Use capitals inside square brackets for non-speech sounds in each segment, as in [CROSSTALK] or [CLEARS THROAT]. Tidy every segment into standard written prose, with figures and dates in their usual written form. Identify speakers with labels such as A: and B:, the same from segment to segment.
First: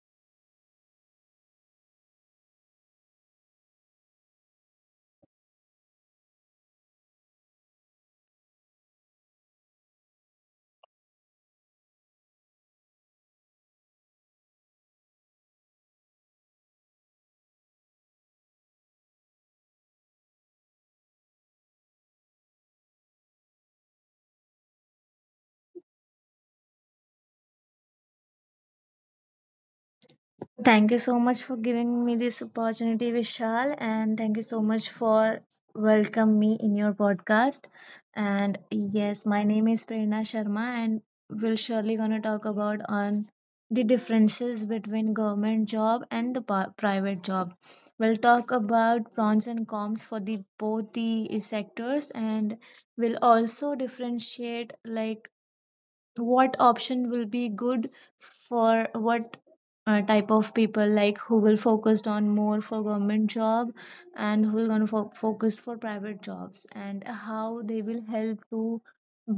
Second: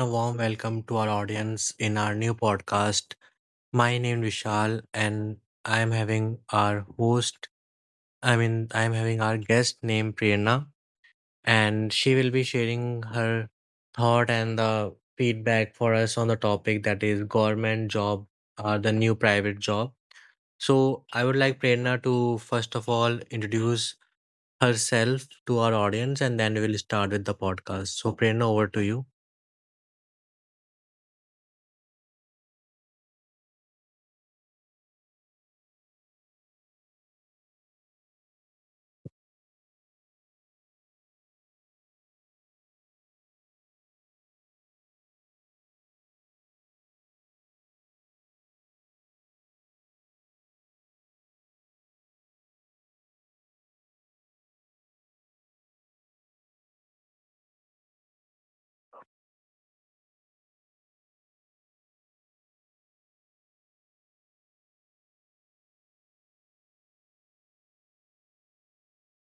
A: a warm welcome to our audience in our new podcast. My name is Vishal and I am having our host, I mean, I am having our guest named Prerna and she will be sharing her thought and the feedback for us on the topic that is government job or the new private job. So I would like Prerna to first of all introduce herself to our audience and then we will start with the podcast. So Prerna, over to you.
B: Thank you so much for giving me this opportunity, Vishal, and thank you so much for welcome me in your podcast. And yes, my name is Prerna Sharma, and we'll surely gonna talk about on the differences between government job and the private job. We'll talk about pros and cons for the both the sectors, and we'll also differentiate like what option will be good for what type of people, like who will focused on more for government job and who will going to focus for private jobs, and how they will help to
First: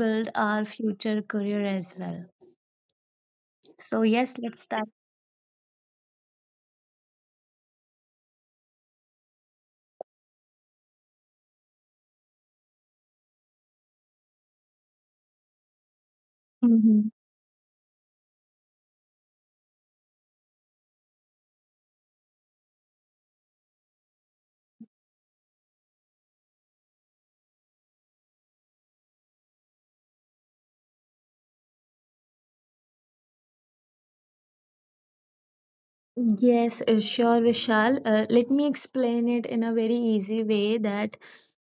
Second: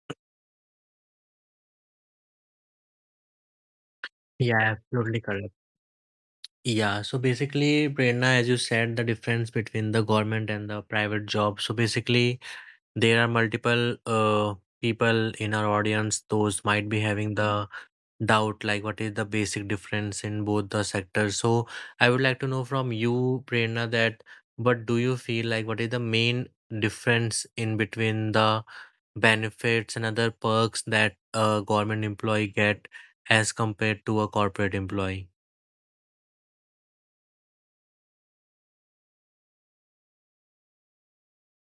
B: build our future career as well. So yes,
A: Yeah,
B: let's start.
A: absolutely correct. Yeah, so basically, Prerna, as you said, the difference between the government and the private job. So basically, there are multiple people in our audience, those might be having the doubt like, what is the basic difference in both the sectors? So I would like to know from you, Prerna, that what do you feel like, what is the main difference in between the benefits and other perks that a government employee get as compared to a corporate employee?
B: Yes, sure, Vishal. Let me explain it in a very easy way that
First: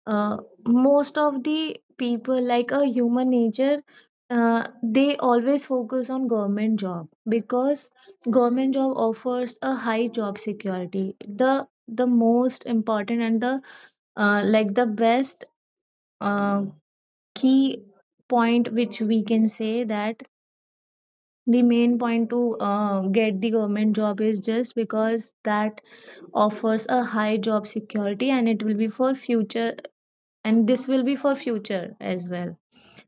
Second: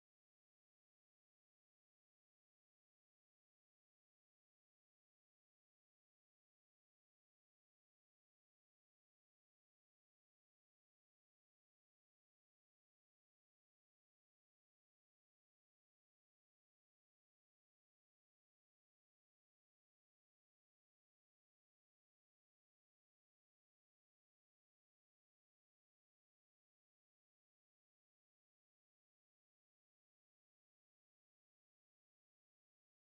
B: uh, most of the people, like a human nature, they always focus on government job because government job offers a high job security. The most important and the like the best uh, key point which we can say that the main point to get the government job is just because that offers a high job security, and it will be for future, and this will be for future as well.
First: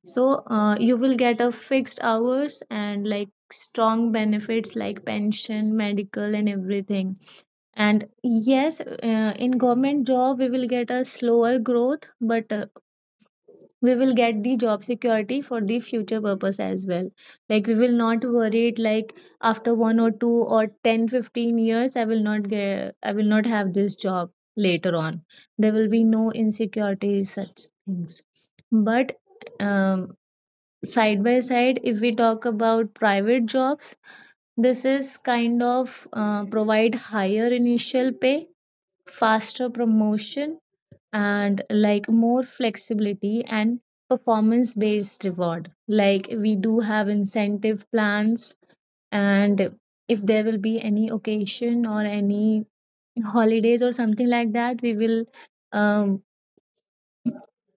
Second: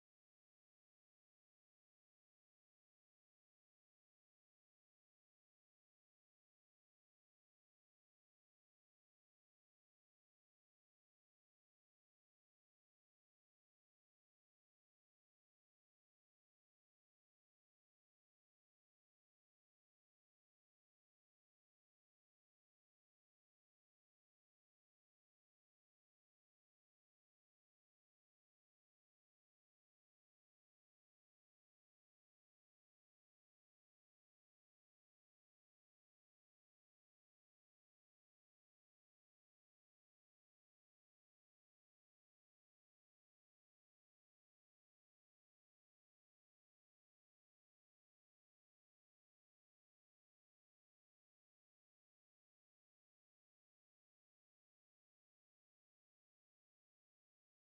B: So you will get a fixed hours and like strong benefits like pension, medical and everything. And yes, in government job we will get a slower growth, but we will get the job security for the future purpose as well. Like we will not worry it, like after 1 or 2 or 10, 15 years, I will not have this job later on. There will be no insecurities such things. But um, side by side, if we talk about private jobs, this is kind of provide higher initial pay, faster promotion, and like more flexibility and performance based reward, like we do have incentive plans. And if there will be any occasion or any holidays or something like that, we will um,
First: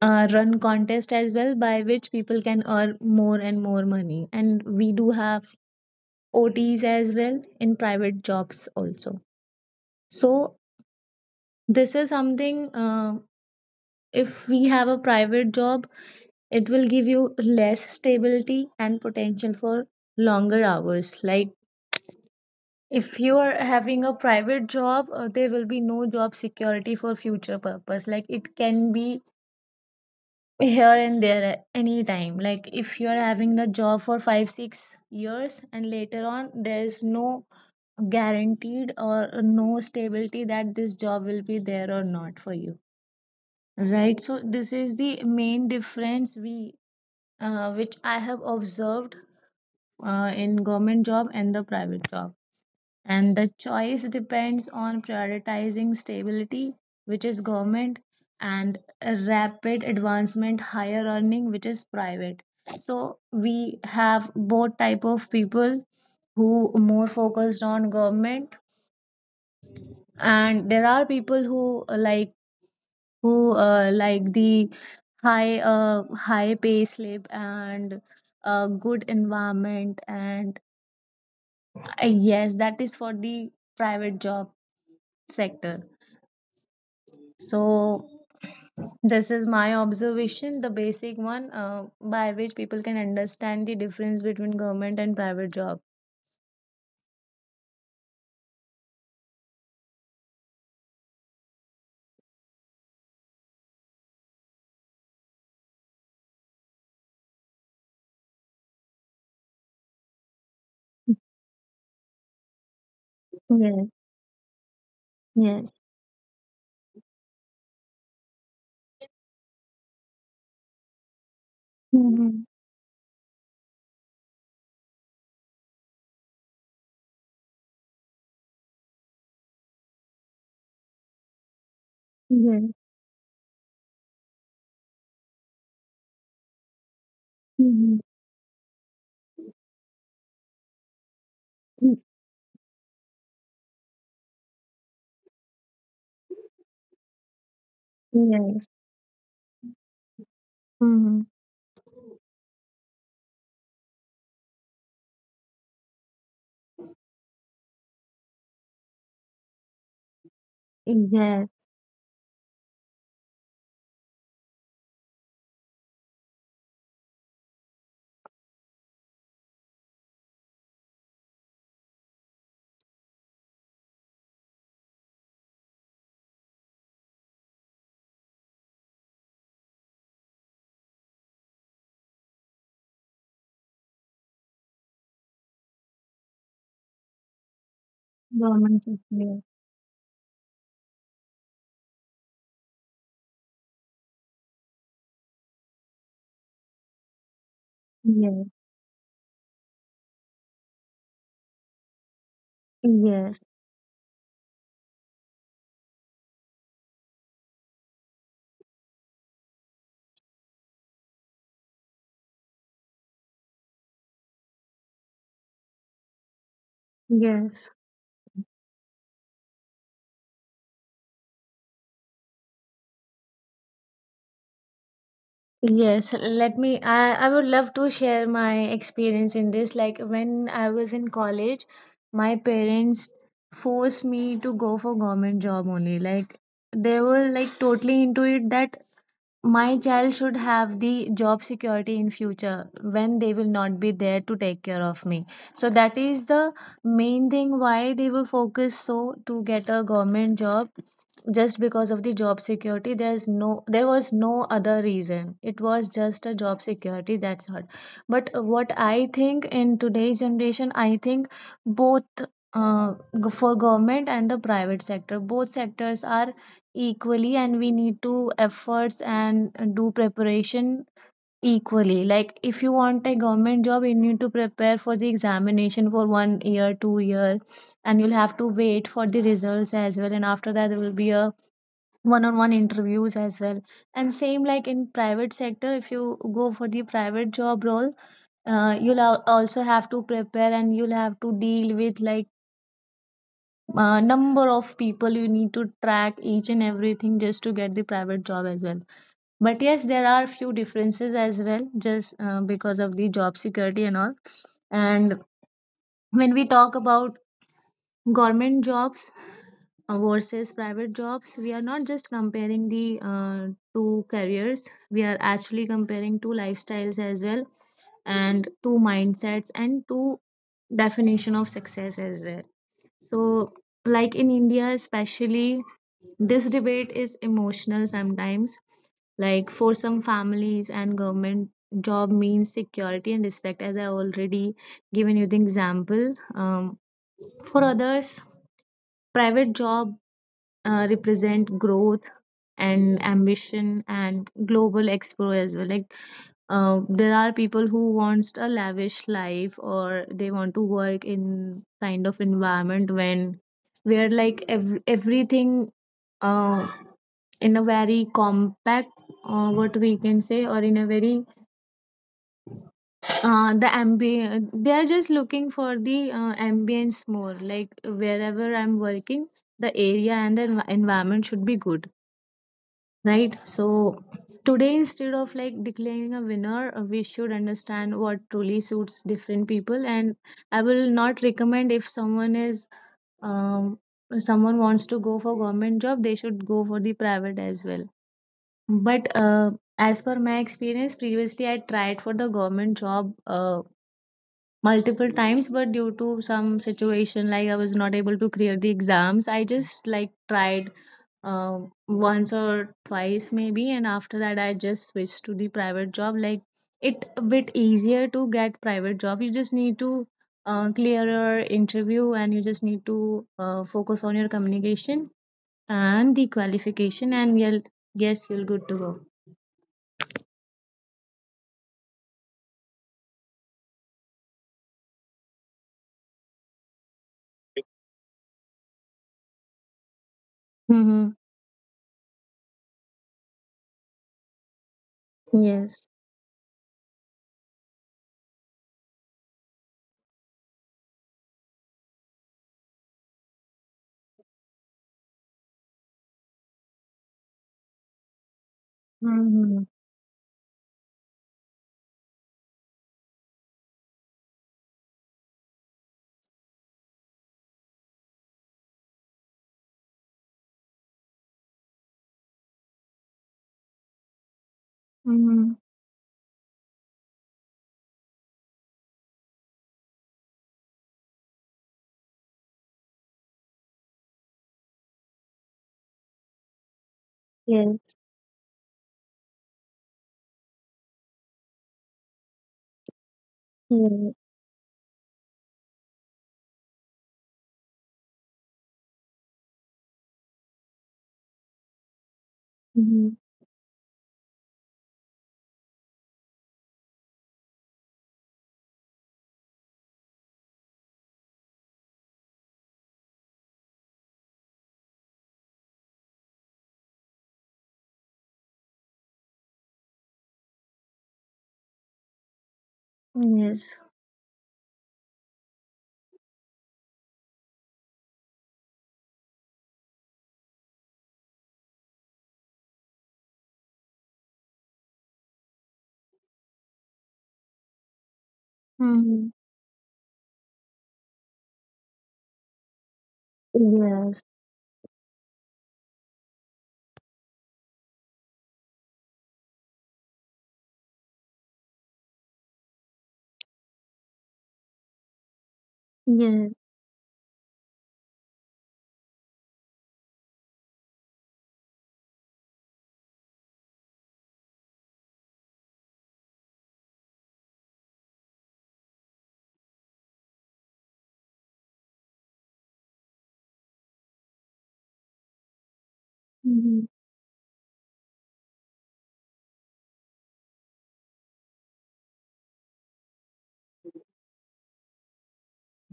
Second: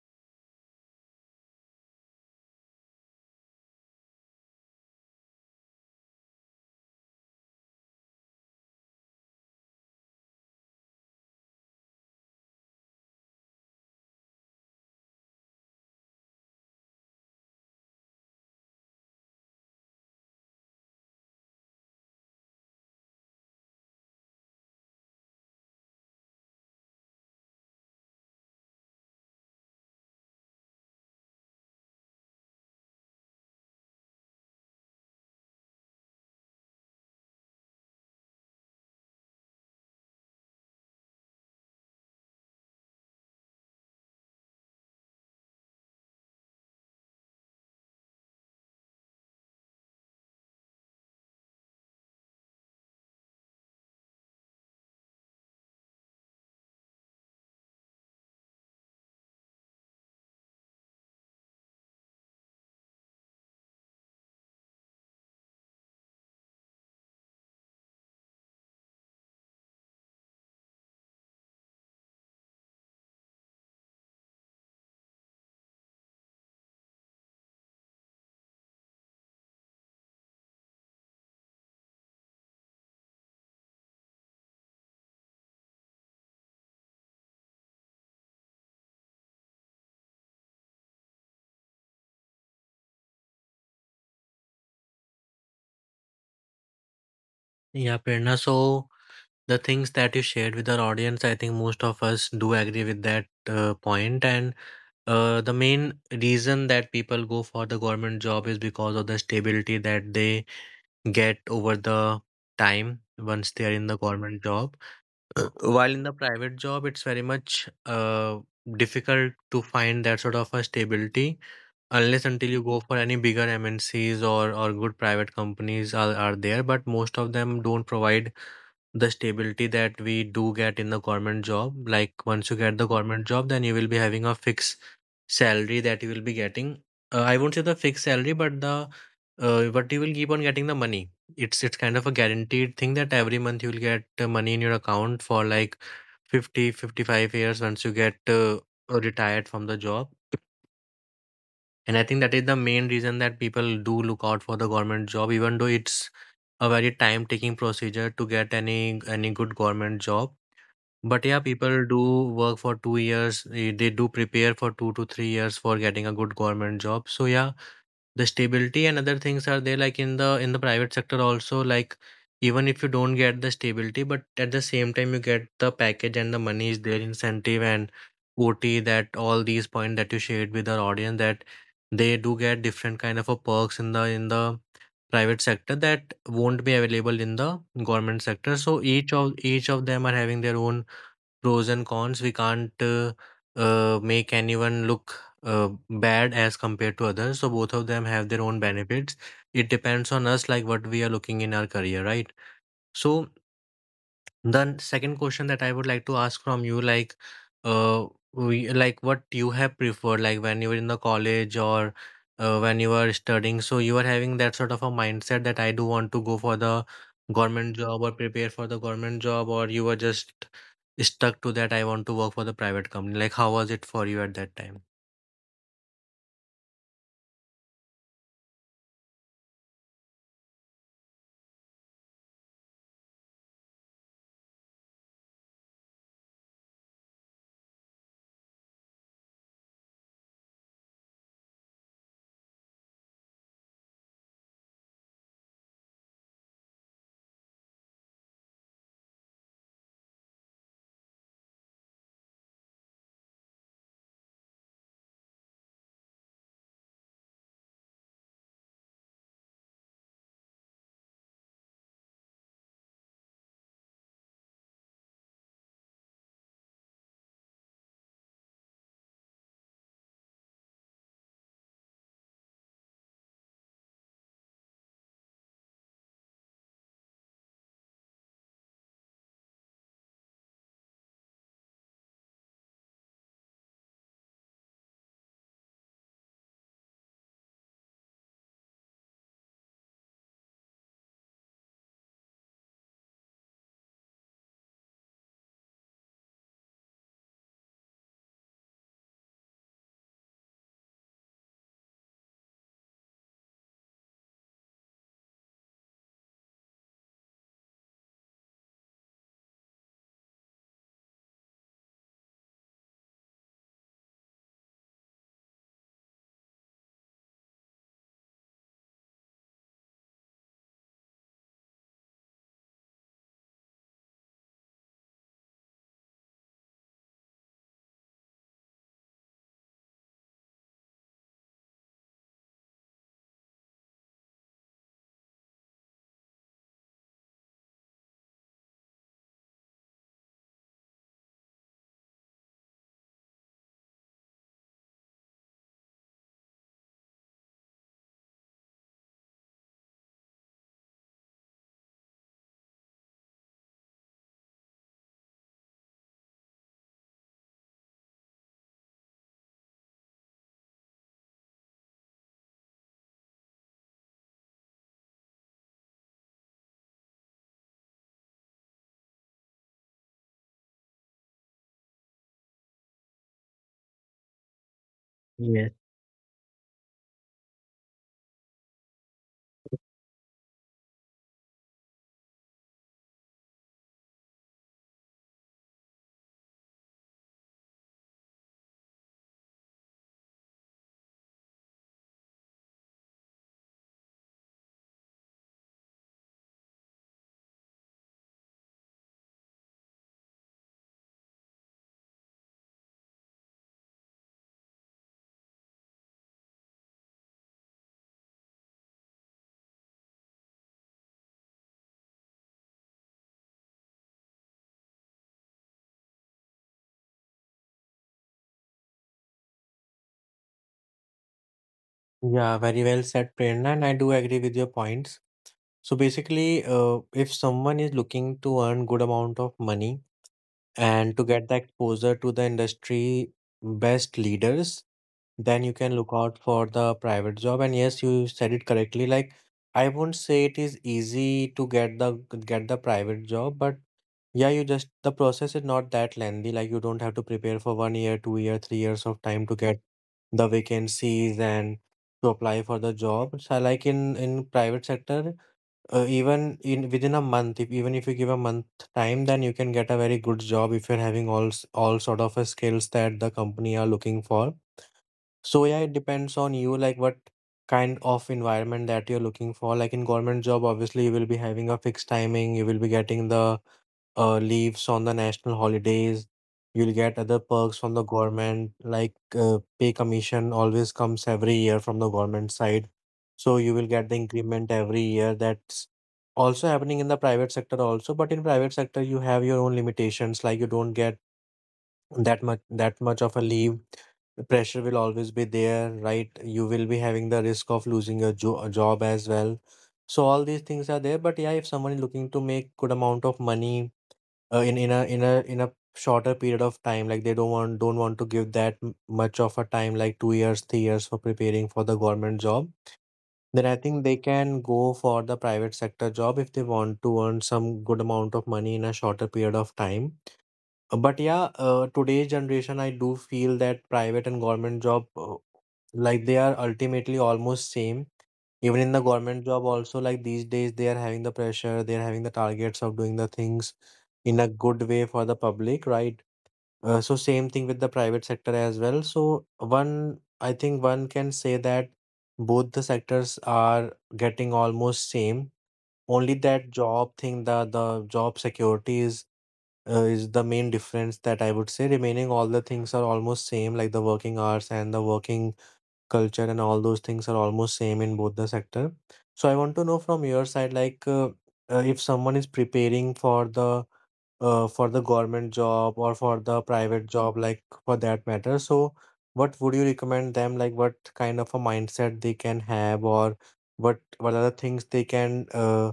B: run contest as well, by which people can earn more and more money, and we do have OTs as well in private jobs also. So this is something, if we have a private job, it will give you less stability and potential for longer hours. Like if you are having a private job, there will be no job security for future purpose. Like it can be here and there at any time. Like if you are having the job for 5, 6 years, and later on there is no guaranteed or no stability that this job will be there or not for you. Right. So this is the main difference we, which I have observed in government job and the private job, and the choice depends on prioritizing stability, which is government, and a rapid advancement higher earning, which is private. So we have both type of people who more focused on government, and there are people who like, who like the high high pay slip and a good environment. And uh, yes, that is for the private job sector. So this is my observation, the basic one, by which people can understand the difference between government and private job.
A: Yeah, Prerna, so the things that you shared with our audience, I think most of us do agree with that point. And the main reason that people go for the government job is because of the stability that they get over the time once they are
B: Yes.
A: in the government job. [CLEARS THROAT]
B: Yes.
A: While in the private job, it's very much difficult to find that sort of a stability unless
B: Mm-hmm.
A: until you go for any bigger MNCs or good private companies are there, but most of them don't provide the stability that we do get in the government job. Like once you
B: Yes.
A: get the government job, then you will be having a fixed salary that you will be getting. I won't say the
B: Mm-hmm.
A: fixed salary, but the but you will keep on getting the money. It's kind of a guaranteed thing that every month you will get money in your account for like 50-55 years once you get
B: Yes.
A: retired from the job.
B: Mm-hmm.
A: And I think that is the main reason that people do look out for the government job, even though it's a very time taking procedure to get any good government job. But yeah,
B: Yes.
A: people do work for 2 years. They do prepare for 2 to 3 years for getting a good government job. So yeah, the stability and other things are there. Like in the private sector also, like even if you don't get the stability, but at the same time you get the package and the money is there, incentive and OT. That all these points that you shared with our audience that they do get different kind of a perks in the private sector that won't be available in the government sector. So
B: Government.
A: each of
B: Yes.
A: each of them are having their own pros and cons. We can't make anyone look bad as compared to others. So both of them have their
B: Yes.
A: own benefits. It depends on us, like what we are looking in our career, right? So
B: Yes.
A: the second question that I would like to ask from you, like, uh, we, like what you have preferred, like when you were in the college or when you were studying. So you were having that sort of a mindset that I do want to go for the
B: Yes.
A: government job or prepare for the government job, or you were just stuck to that I want to work for the private company. Like how was it for you at that time?
B: Yes, let me. I would love to share my experience in this. Like when I was in college, my parents forced me to go for government job only. Like they were like totally into it that my child should have the job security in future when they will not be there to take care of me. So that is the main thing why they will focus so to get a government job, just because of the job security. There was no other reason, it was just a job security, that's all. But what I think in today's generation, I think both, uh, for government and the private sector, both sectors are equally, and we need to efforts and do preparation equally. Like if you want a government job, you need to prepare for the examination for 1 year, 2 year, and you'll have to wait for the results as well, and after that there will be a one on one interviews as well. And same like in private sector, if you go for the private job role, you'll also have to prepare, and you'll have to deal with like number of people, you need to track each and everything just to get the private job as well. But yes, there are few differences as well, just because of the job security and all. And when we talk about government jobs versus private jobs, we are not just comparing the two careers, we are actually comparing two lifestyles as well, and two mindsets and two definition of success as well. So like in India especially, this debate is emotional sometimes. Like for some families and government job means security and respect, as I already given you the example. For others, private job represent growth and ambition and global expo as well. Like there are people who wants a lavish life, or they want to work in kind of environment when where like everything uh, in a very compact, what we can say, or in a very they are just looking for the ambience more. Like wherever I'm working, the area and the environment should be good, right? So today, instead of like
A: Yes.
B: declaring a winner, we should understand what truly suits different people. And I will not recommend, if someone is um, someone wants to go for government job, they should go for the private as well. But as per my experience, previously I tried for the government job multiple times, but due to some situation, like I was not able to clear the exams, I just like tried uh, once or twice maybe, and after that I just switched to the private job. Like it a bit easier to get private job. You just need to clear your interview, and you just need to focus on your communication and the qualification, and you'll, yes, you're good to go.
A: Yeah, very well said, Prerna, and I do agree with your points. So basically, if someone is looking to earn good amount of money
B: Mm-hmm.
A: and to get the exposure to the industry best leaders, then you
B: Yes.
A: can look out for the private job. And yes, you said it correctly, like I won't say it is easy to get the private job, but yeah, you just the process is not that lengthy, like you don't have to prepare for 1 year, 2 year, 3 years of time to
B: Mhm.
A: get the vacancies and to apply for the job. So like in private sector, even in within a month, if even if you give a month time, then you can get a very good job if you're having all sort of skills that the company are looking for.
B: Mhm.
A: So yeah, it depends on you, like what kind of environment that you're looking for. Like in government job, obviously you will be having a fixed timing, you will be getting the leaves on the national holidays. You'll get other perks from
B: Yes.
A: the government, like pay commission always comes every year from the government side. So you will get
B: Yes.
A: the increment every year. That's also happening in the private sector also, but in private sector you have your own limitations, like you don't get that much that
B: Mhm.
A: much of a leave. The pressure will always be there, right? You will be having the risk of losing a job as well. So all these things are there, but yeah, if someone is looking to make good amount of money in in a shorter period of time, like they don't want to give that much of a time, like 2 years, 3 years for preparing for the government job, then I
B: Yes.
A: think they can go for the private sector job if they want to earn some good amount of money in a shorter period of time. But yeah, today's generation, I do feel that private and government job, like they are ultimately almost same. Even in the
B: Mhm.
A: government job also, like these days, they are having the pressure, they are having the targets of doing the things
B: Yes.
A: in a good way for the public, right? So same thing with the private sector as well. So one, I think one can say that both the sectors are getting almost same. Only
B: Yes.
A: that job thing, the job security is the main difference that I would say. Remaining all the things are almost same, like the working hours and the working culture and all those things are almost same in both the sector. So I want to know from your side, like if someone is preparing for the government job or for the
B: Mhm.
A: private job, like for that matter. So what would you recommend them? Like what kind of a mindset they can have, or what are the things they can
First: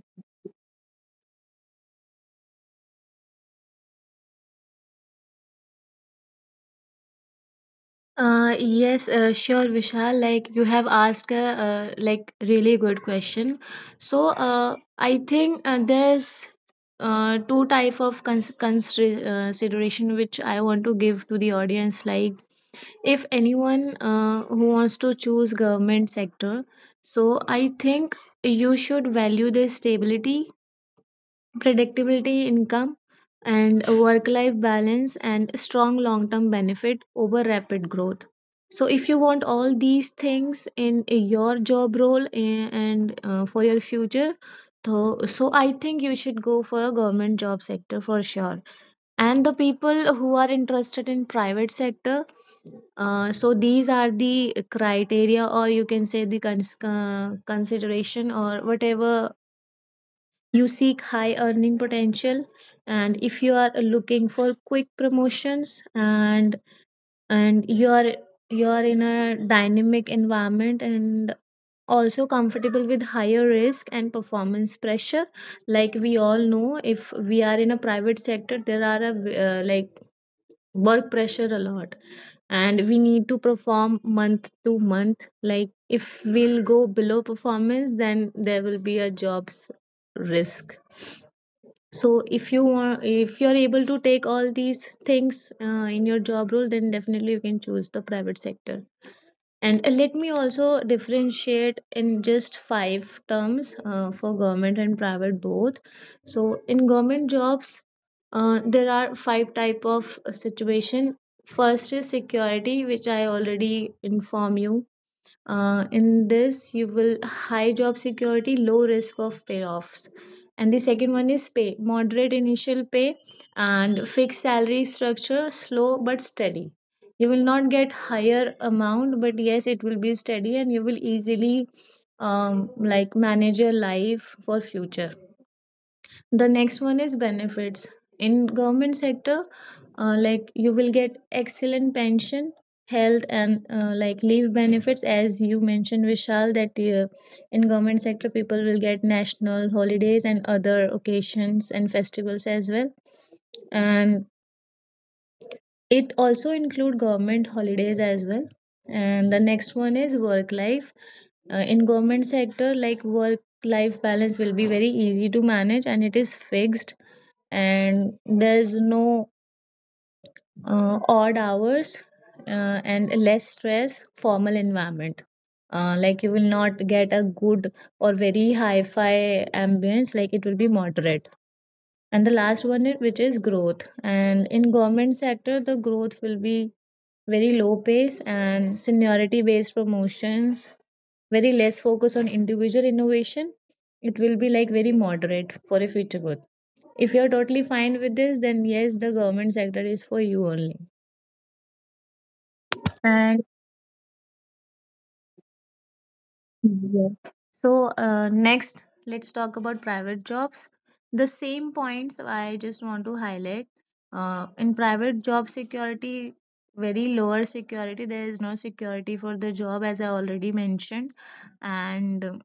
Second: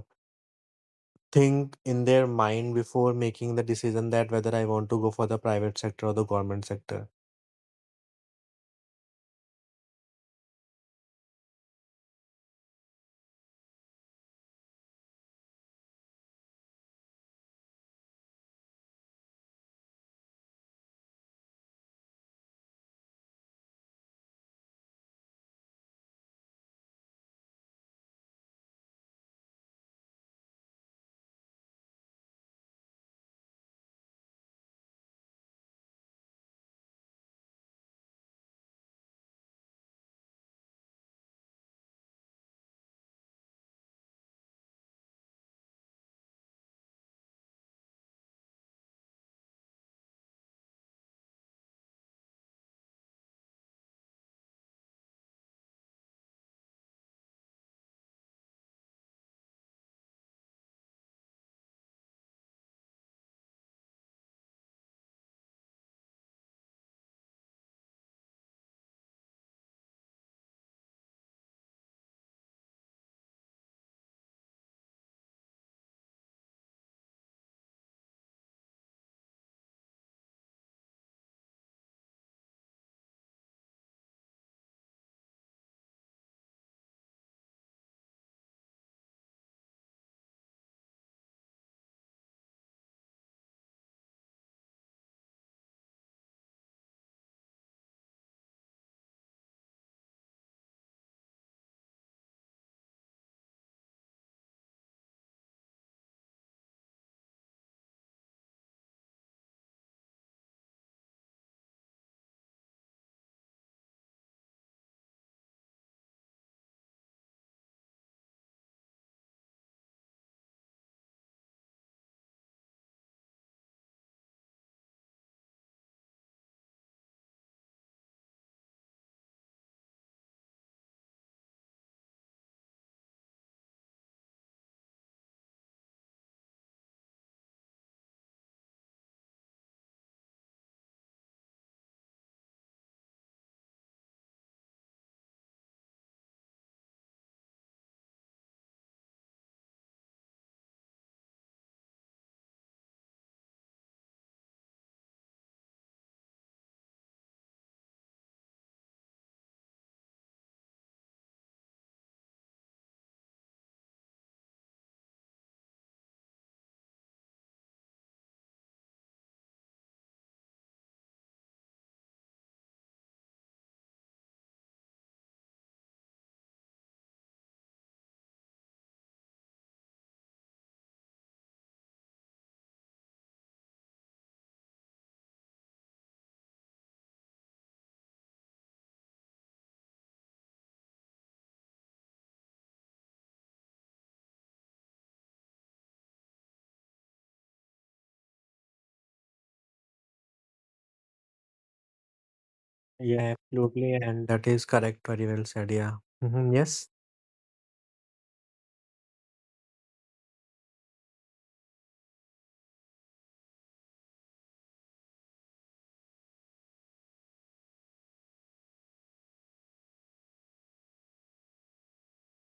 A: think in their mind before making the decision that whether I want to go for the private sector or the government sector?
B: Yes, sure, Vishal. Like you have asked a like really good question. So I think there's two type of consideration which I want to give to the audience. Like if anyone who wants to choose government sector, so I think you should value the stability, predictability income, and work life balance, and strong long term benefit over rapid growth. So if you want all these things in your job role, and for your future, so I think you should go for a government job sector for sure. And the people who are interested in private sector, so these are the criteria, or you can say the consideration or whatever. You seek high earning potential, and if you are looking for quick promotions, and you are in a dynamic environment, and also comfortable with higher risk and performance pressure. Like we all know, if we are in a private sector, there are like work pressure a lot, and we need to perform month to month. Like if we'll go below performance, then there will be a jobs risk. So if you want, if you're able to take all these things in your job role, then definitely you can choose the private sector. And let me also differentiate in just five terms for government and private both. So in government jobs, there are five type of situation. First is security, which I already inform you in this, you will high job security, low risk of payoffs. And the second one is pay, moderate initial pay and fixed salary structure, slow but steady. You will not get higher amount, but yes, it will be steady and you will easily like manage your life for future. The next one is benefits. In government sector, like you will get excellent pension, health, and like leave benefits, as you mentioned, Vishal, that in government sector people will get national holidays and other occasions and festivals as well, and it also include government holidays as well. And the next one is work life. In government sector, like work life balance will be very easy to manage and it is fixed and there's no odd hours uh, and less stress formal environment, like you will not get a good or very hi-fi ambience, like it will be moderate. And the last one is, which is growth, and in government sector the growth will be very low pace and seniority based promotions, very less focus on individual innovation. It will be like very moderate for a future growth. If you're totally fine with this, then yes, the government sector is for you only.
A: Yeah,
B: And
A: absolutely, and that is correct. Very well said. Yeah. Hmm. Yes.
B: yeah. So next, let's talk about private jobs. The same points I just want to highlight. In private job security, very lower security, there is no security for the job, as I already mentioned, and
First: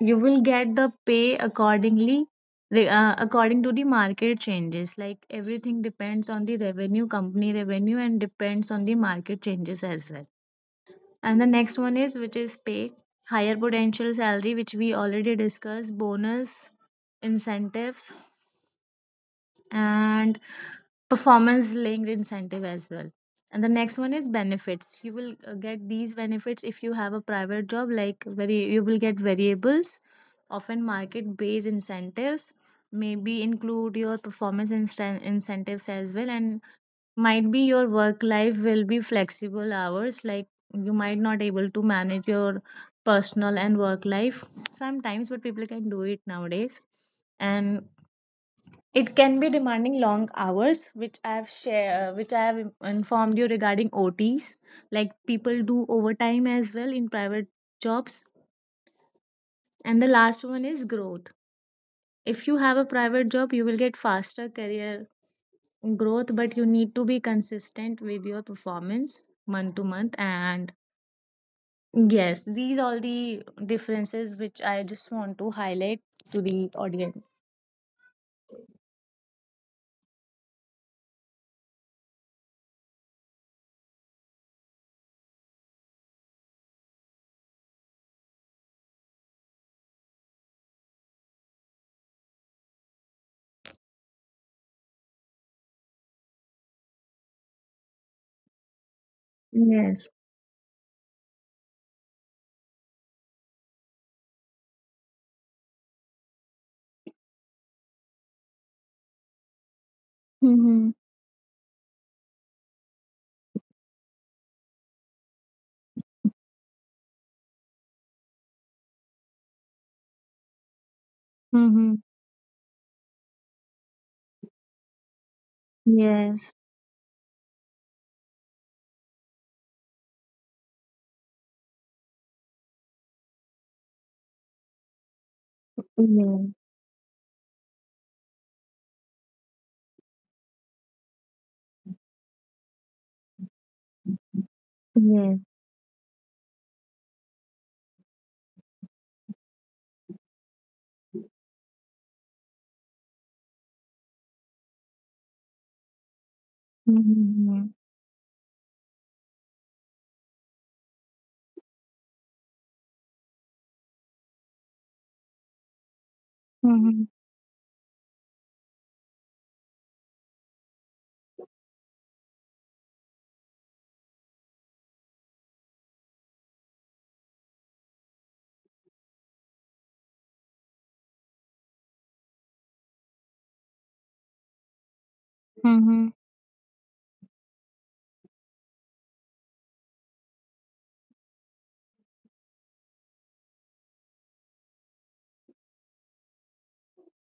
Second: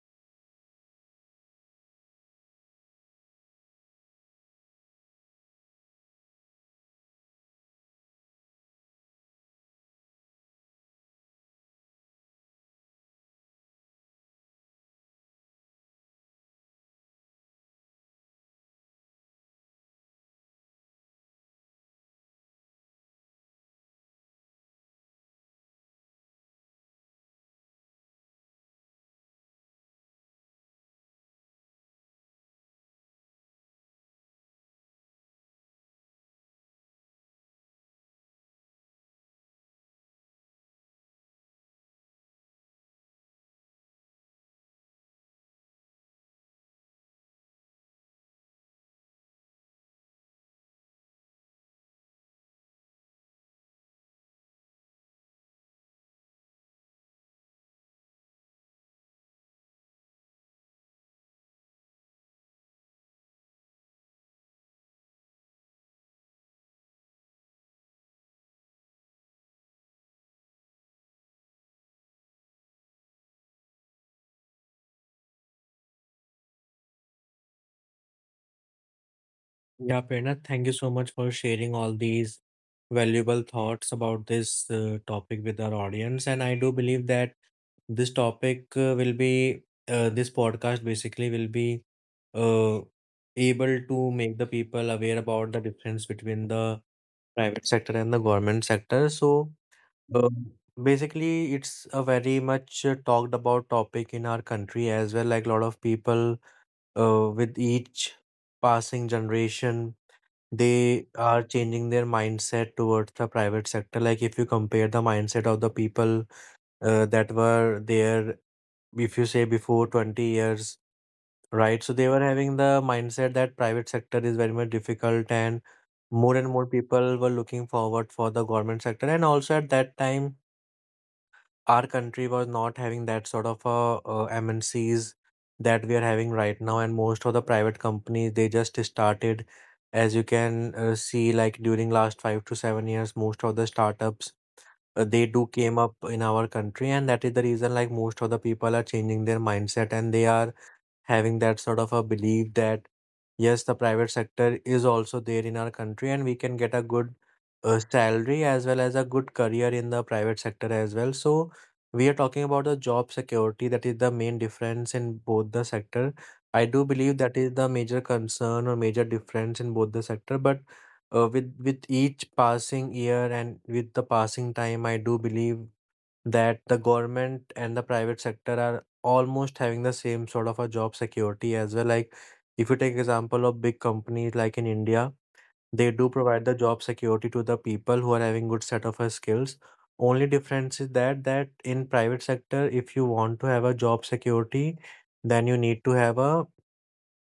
B: you will get the pay accordingly according to the market changes, like everything depends on the revenue, company revenue, and depends on the market changes as well. And the next one is, which is pay, higher potential salary which we already discussed, bonus, incentives, and performance linked incentive as well. And the next one is benefits. You will get these benefits if you have a private job, like very you will get variables, often market based incentives, maybe include your incentives as well. And might be your work life will be flexible hours, like you might not able to manage your personal and work life sometimes, but people can do it nowadays. And it can be demanding long hours, which I have share, which I have informed you regarding OTs. Like people do overtime as well in private jobs. And the last one is growth. If you have a private job, you will get faster career growth, but you need to be consistent with your performance month to month. And yes, these all the differences which I just want to highlight to the audience.
A: Yeah, Prerna, thank you so much for sharing all these valuable thoughts about this topic with our audience. And I do believe that this topic will be, this podcast basically will be uh, able to make the people aware about the difference between the private sector and the government sector. So
B: Yes.
A: uh, basically, it's a very much talked about topic in our country as well. Like a lot of people with each passing generation
B: Mm-hmm.
A: they are changing their mindset towards the private sector. Like if you compare the mindset of the people that were there, if you say before 20 years, right? So
B: Mm-hmm.
A: they were having the mindset that private sector is very much difficult and
B: Yes.
A: more people were looking forward for the government sector. And also at that time, our country was not having that sort of MNCs that we are having
B: Yeah.
A: right now, and most of the private companies they just started, as you can see, like during last 5 to 7 years, most of the startups they
B: Yes.
A: do came up in our country, and that is the reason like most of the people are changing their mindset and they are having that sort of a belief that yes, the private sector is also there in our country and we can get a good
B: Mm-hmm.
A: salary as well as a good career in the private sector as well. So we are talking about the job security that is the main difference in both the sector. I do
B: Mm-hmm.
A: believe that is the major concern or major difference in both the sector, but with each passing year and with the passing time, I do believe that the government and the private sector are almost having the same sort of a job security as well. Like if you take example of big companies like in India, they do
B: Mm-hmm.
A: provide the job security to the people who are having good set of skills. Only difference is that in private sector, if you want to have a job security, then you need to have a,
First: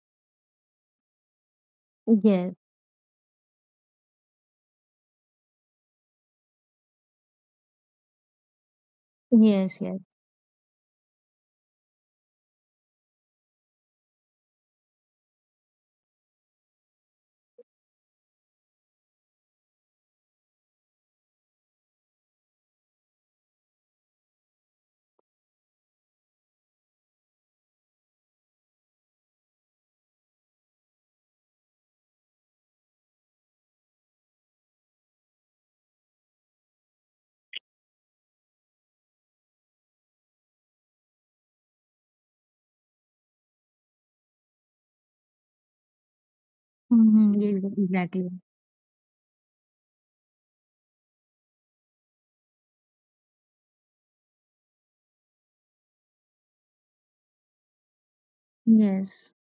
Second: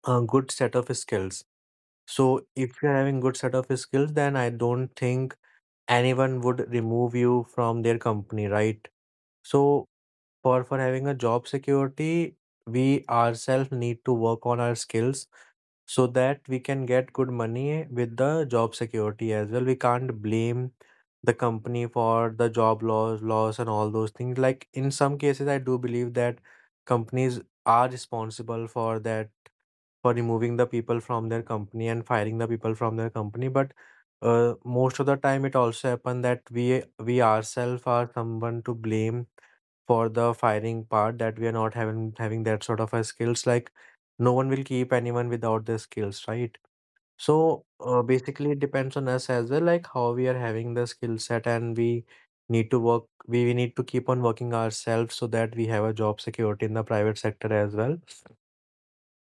A: a good set of skills. So
B: Yes.
A: if you're having good set of skills, then I don't think anyone would remove you from their company, right?
B: Yes.
A: So
B: Yes.
A: for having a job security we ourselves need to work on our skills so that we can get good money with the job security as well. We can't blame the company for the job loss and all those things. Like in some cases I do believe that companies are responsible for that, for removing the people from their company and firing the people from their company, but most of the time it also happen that we ourselves are someone to blame for the firing part, that we are not having that sort of a skills. Like no one will keep anyone without the skills, right?
B: Mm-hmm. Yes.
A: So
B: Exactly.
A: basically it depends on us as well, like how we are having the skill set and we need to work. We need to keep on working ourselves so that we have a job security in the private sector as well.
B: Yes.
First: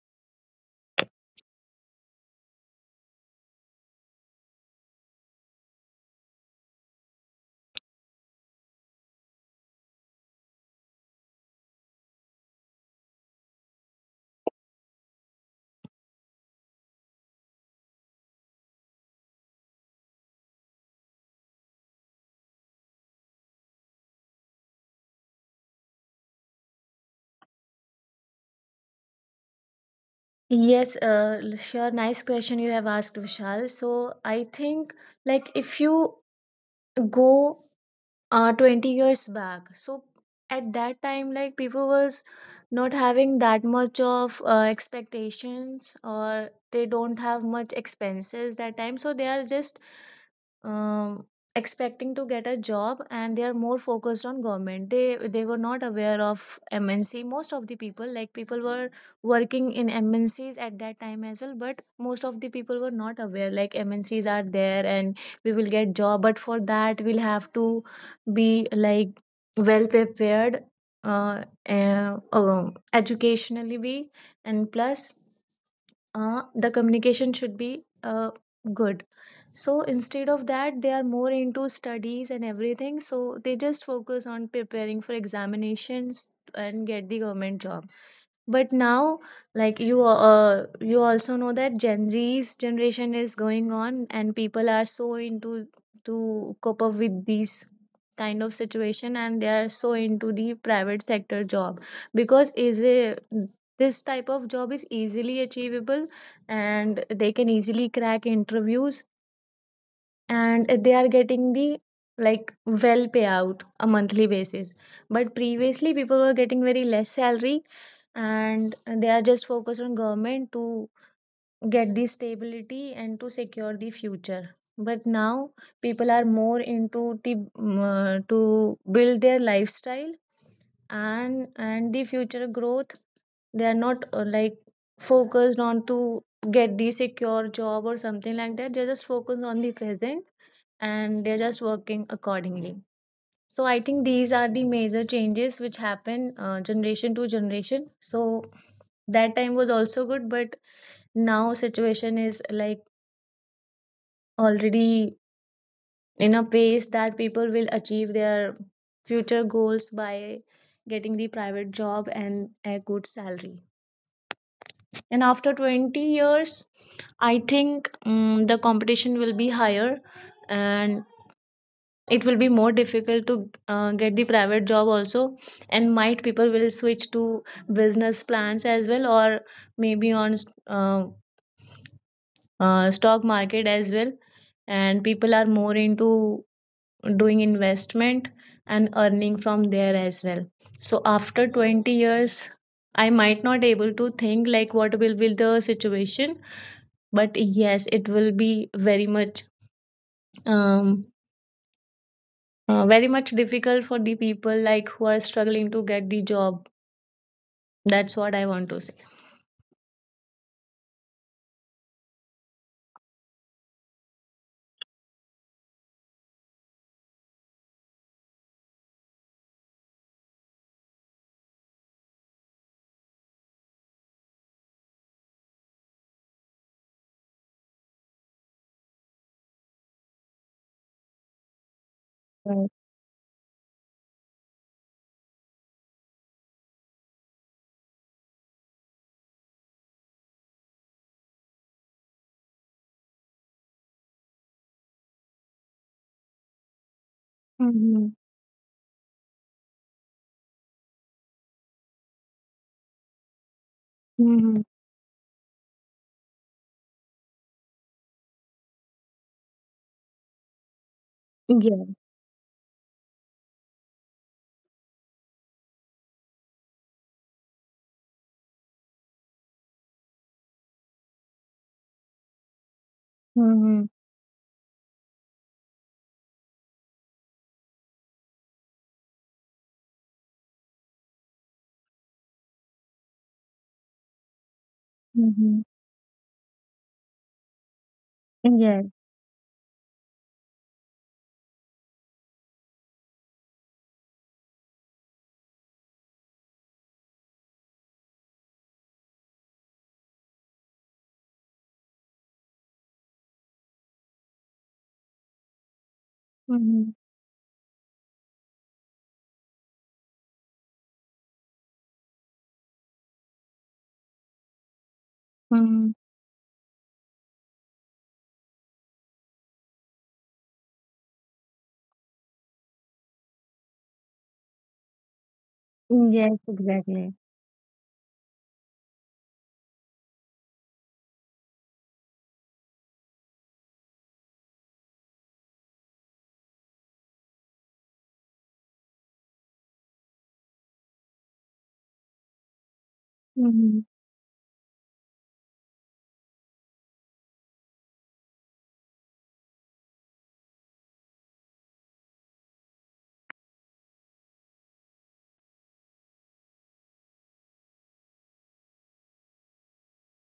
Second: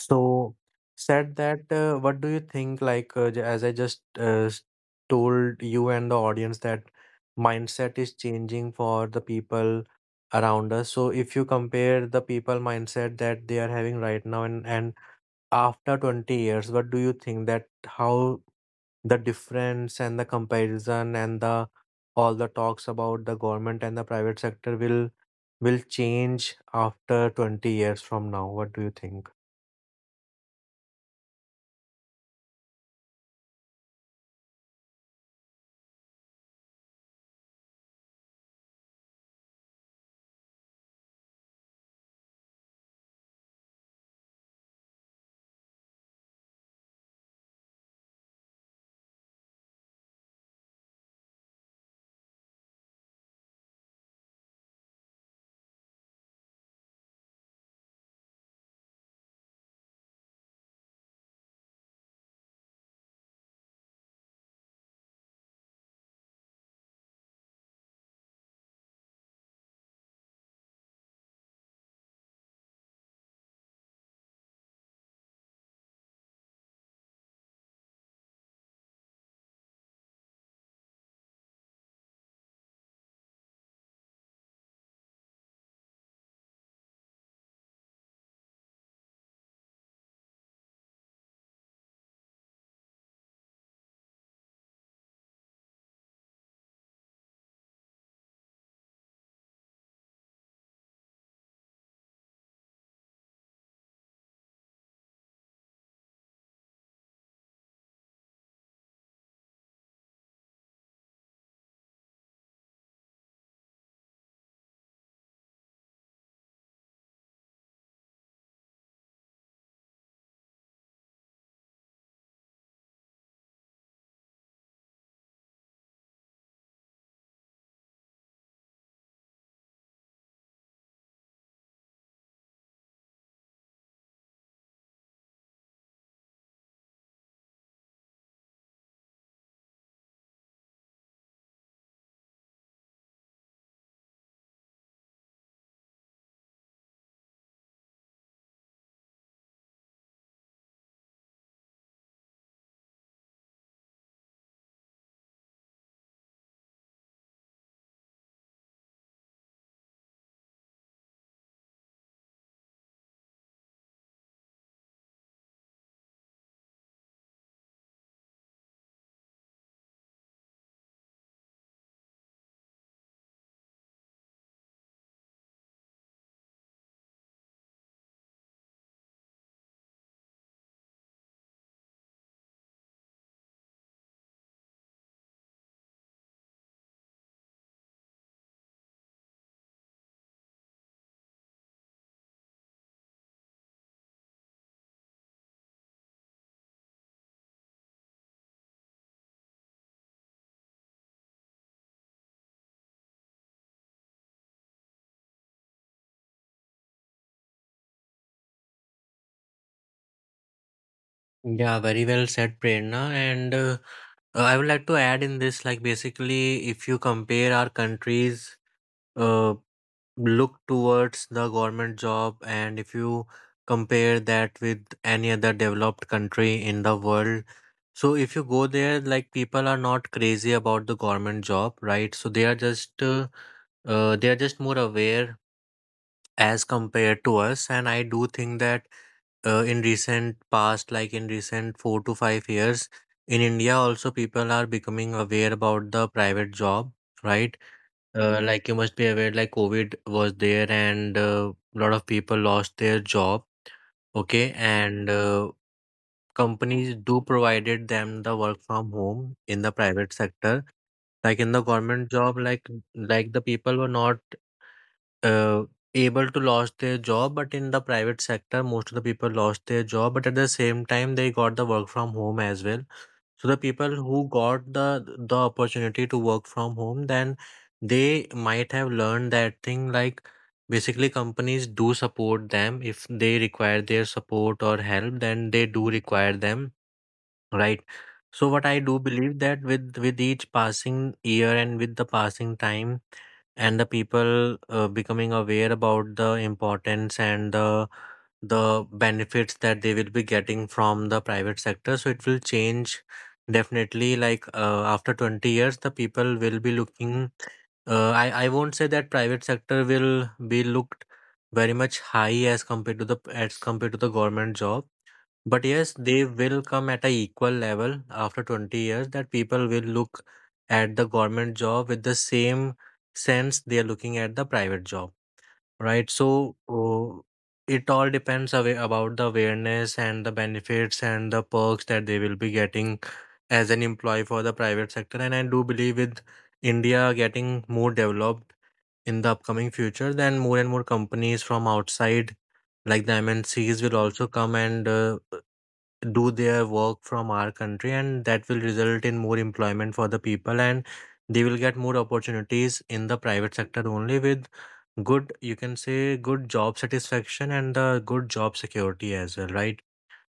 A: So said that, what do you think? Like, as I just told you and the audience, that mindset is changing for the people around us. So, if you compare the people mindset that they are having right now and after 20 years, what do you think, that how the difference and the comparison and the all the talks about the government and the private sector will change after 20 years from now? What do you think?
B: Yes, sure. Nice question you have asked, Vishal. So I think like if you go 20 years back. So at that time, like people was not having that much of expectations, or they don't have much expenses that time, so they are just um, expecting to get a job, and they are more focused on government. They were not aware of MNC. Most of the people, like people were working in MNCs at that time as well, but most of the people were not aware like MNCs are there and we will get job, but for that we'll have to be like well prepared, uh, educationally be, and plus the communication should be good. So instead of that, they are more into studies and everything, so they just focus on preparing for examinations and get the government job. But now, like you you also know that gen Z's generation is going on, and people are so into to cope up with these kind of situation, and they are so into the private sector job because is a this type of job is easily achievable, and they can easily crack interviews, and they are getting the like well payout a monthly basis. But previously people were getting very less salary and they are just focused on government to get the stability and to secure the future. But now people are more into the to build their lifestyle and the future growth. They are not like focused on to get the secure job or something like that. They're just focused on the present and they're just working accordingly. So I think these are the major changes which happen generation to generation. So that time was also good, but now situation is like already in a pace that people will achieve their future goals by getting the private job and a good salary. And after 20 years, I think the competition will be higher, and it will be more difficult to get the private job also, and might people will switch to business plans as well, or maybe on stock market as well, and people are more into doing investment and earning from there as well. So after 20 years, I might not able to think like what will be the situation, but yes, it will be very much um very much difficult for the people like who are struggling to get the job. That's what I want to say.
A: Yeah, very well said, Prerna. And I would like to add in this, like basically, if you compare our countries, uh, look towards the government job, and if you compare that with any other developed country in the world, so if you go there, like people are not crazy about the government job, right? So
B: Right.
A: they are just more aware as compared to us, and I do think that in recent past, like in recent 4 to 5 years in india also people are becoming aware about the private job, right?
B: Mm-hmm.
A: Like you must be aware, like covid was there and a lot of people lost their job, okay?
B: Mm-hmm.
A: and Companies do provided them the work from home in the private sector, like in the
B: Yeah.
A: government job, like the people were not, uh, able to lost their job, but in the private sector most of the people lost their job, but at the same time they got the work from home as well. So the
B: Mm-hmm.
A: people who got the opportunity to work from home, then they might have learned that thing, like basically companies do support them. If they require their support or help, then
B: Mm-hmm.
A: they do require them, right? So what I
B: Yes.
A: do believe, that with each passing year and with the passing time, and the people becoming aware about the importance and the benefits that they will be getting from the private sector, so it will change definitely, like after 20 years the people will be
B: Mm-hmm.
A: looking, I won't say that private sector will be looked very much high as compared to the, as compared to the government job, but
B: Mm-hmm.
A: yes, they will come at a equal level after 20 years, that people will look at the government job with the same sense they are looking at the private job, right?
B: Yes,
A: So
B: exactly.
A: it all depends away about the awareness and the benefits and the perks that they will be getting as an employee for the private sector. And I do believe, with India getting more developed in the upcoming future, then more and more companies from outside like the
B: Mm-hmm.
A: MNCs will also come and do their work from our country, and that will result in more employment for the people, and they will get more opportunities in the private sector only with good, you can say good job satisfaction and the good job security as well, right?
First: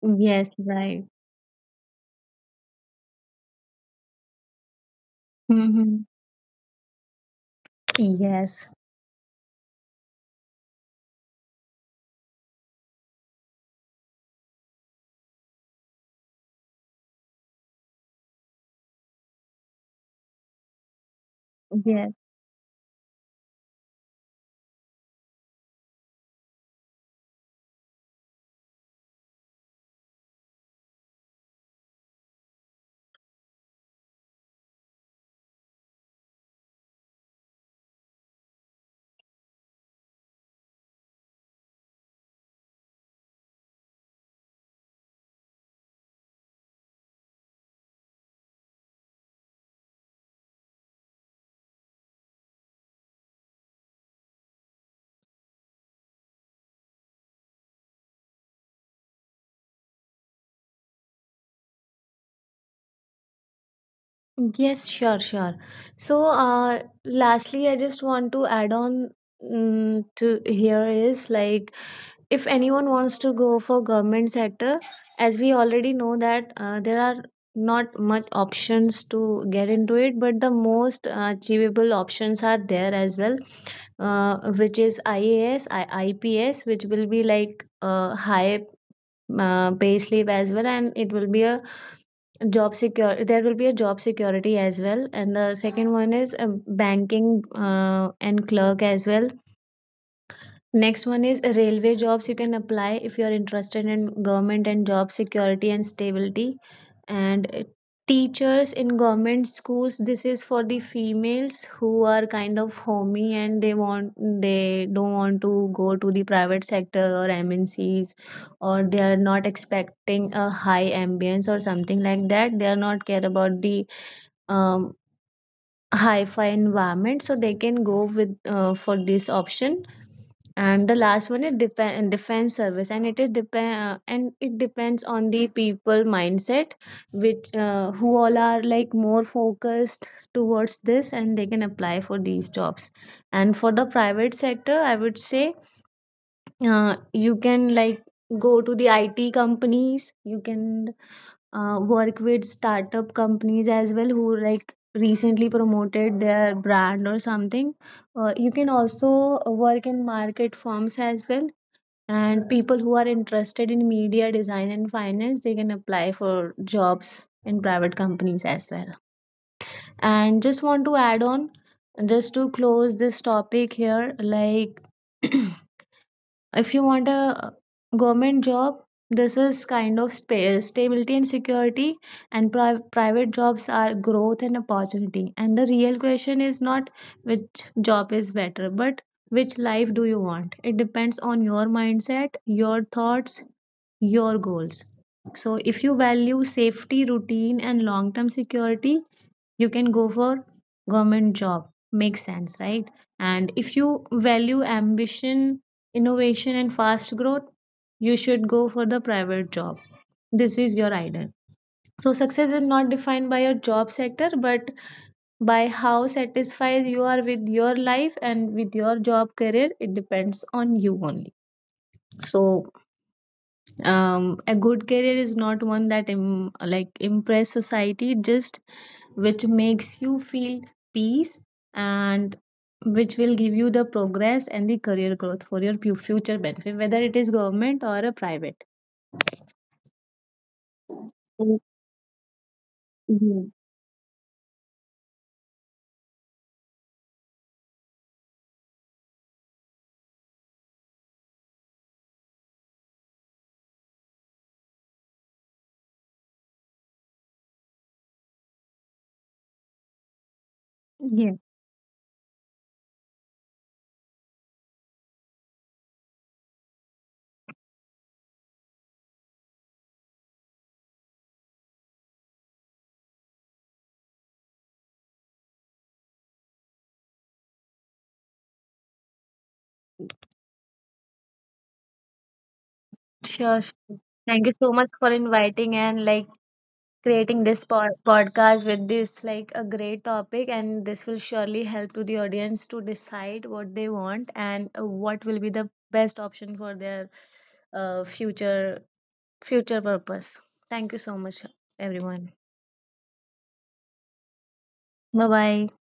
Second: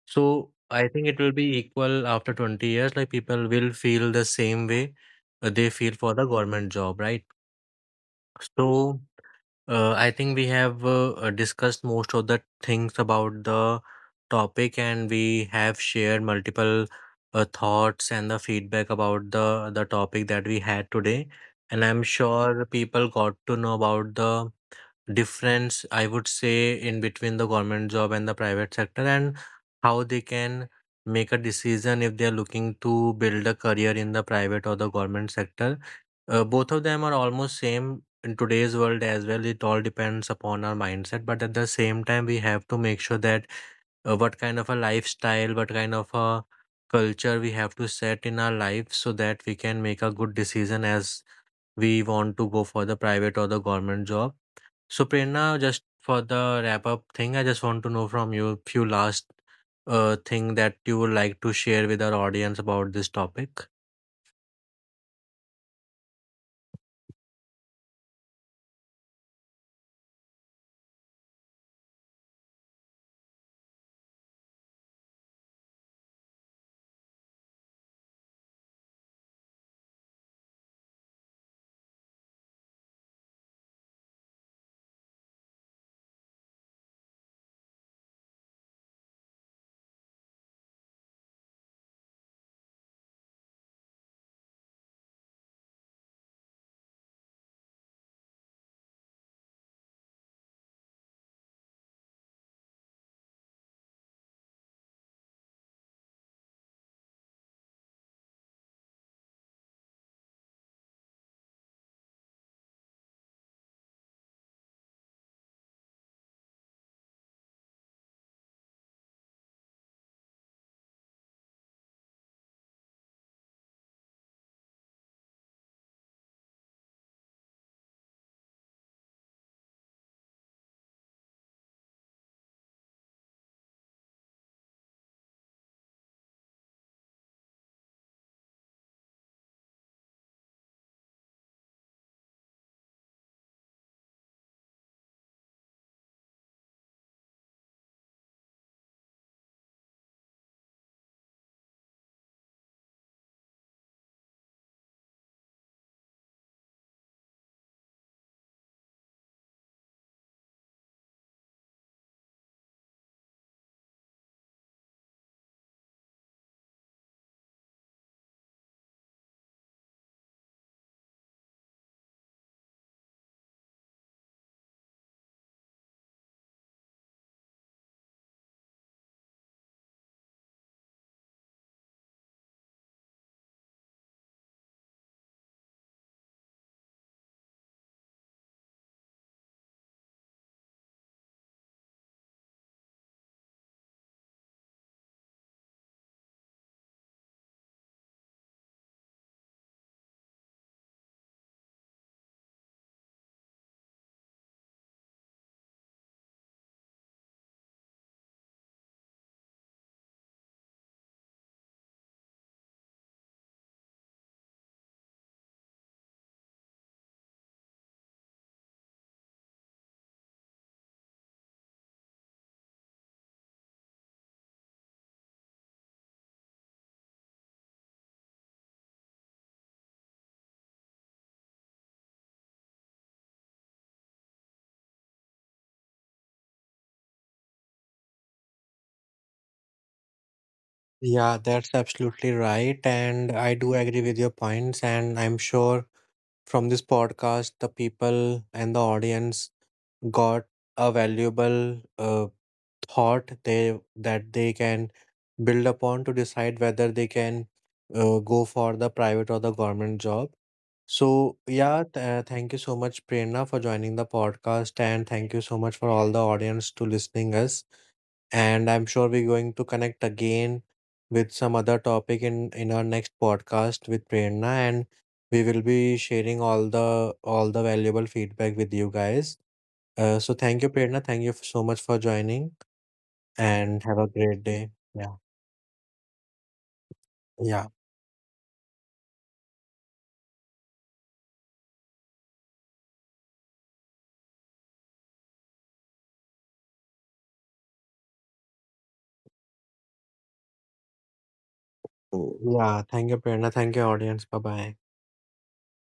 B: Yes,
A: So I
B: right.
A: think it will be equal after 20 years, like people will feel the same way they feel
B: Mm-hmm.
A: for the government job, right?
B: Yes.
A: So I think we have discussed most of the things about the topic, and we have shared multiple thoughts and the feedback about the topic that we had today. And I'm
B: Yes.
A: sure people got to know about the difference, I would say, in between the government job and the private sector, and how they can make a decision if they are looking to build a career in the private or the government sector. Both of them are almost same in today's world as well. It all depends upon our mindset, but at the same time we have to make sure that, what kind of a lifestyle, what kind of a culture we have to set in our life, so that we can make a good decision as we want to go for the private or the government job. So, Prerna, just for the wrap up thing, I just want to know from you few last thing that you would like to share with our audience about this topic.
B: Yes, sure. So lastly, I just want to add on to here is like, if anyone wants to go for government sector, as we already know that there are not much options to get into it, but the most achievable options are there as well, which is IAS, IPS, which will be like high pay slip as well, and it will be a job secure, there will be a job security as well. And the second one is banking and clerk as well. Next one is railway jobs. You can apply if you are interested in government and job security and stability. And teachers in government schools, this is for the females who are kind of homey, and they want they don't want to go to the private sector or MNCs, or they are not expecting a high ambience or something like that. They are not care about the um, hi-fi environment, so they can go with for this option. And the last one is depend defense service, and it depends on the people mindset, which who all are like more focused towards this, and they can apply for these jobs. And for the private sector, I would say, you can like go to the IT companies. You can work with startup companies as well who like recently promoted their brand or something. You can also work in market firms as well. And people who are interested in media design and finance, they can apply for jobs in private companies as well. And just want to add on, just to close this topic here, like [CLEARS THROAT] if you want a government job, this is kind of stability and security, and private jobs are growth and opportunity. And the real question is not which job is better, but which life do you want. It depends on your mindset, your thoughts, your goals. So if you value safety, routine and long term security, you can go for government job. Makes sense, right? And if you value ambition, innovation and fast growth, you should go for the private job. This is your idol. So success is not defined by your job sector, but by how satisfied you are with your life and with your job career. It depends on you only. So a good career is not one that like impress society, just which makes you feel peace, and which will give you the progress and the career growth for your future benefit, whether it is government or a private.
A: Yeah,
B: Mm,
A: that's absolutely right. And
B: yeah,
A: I do agree with your points. And I'm sure from this podcast, the people and the audience got a valuable thought, they that they can build upon to decide whether they can go for the private or the government job. So,
B: yeah.
A: yeah, thank you so much, Prerna, for joining the podcast, and thank you so much for all the audience to listening us. And I'm sure we're going to connect again with some other topic in our next podcast with Prerna, and we will be sharing all the valuable feedback with you guys. So thank you, Prerna. Thank you so much for joining,
B: Sure,
A: and have
B: sure.
A: a great
B: Thank you
A: day.
B: so much
A: Yeah,
B: for inviting, and like creating
A: yeah,
B: this podcast with this like a great topic, and this will surely help to the audience to decide what they want and what will be the best option for their future purpose. Thank you so much, everyone.
A: yeah. Thank you, Prerna. Thank you, audience. Bye bye.
B: Bye bye.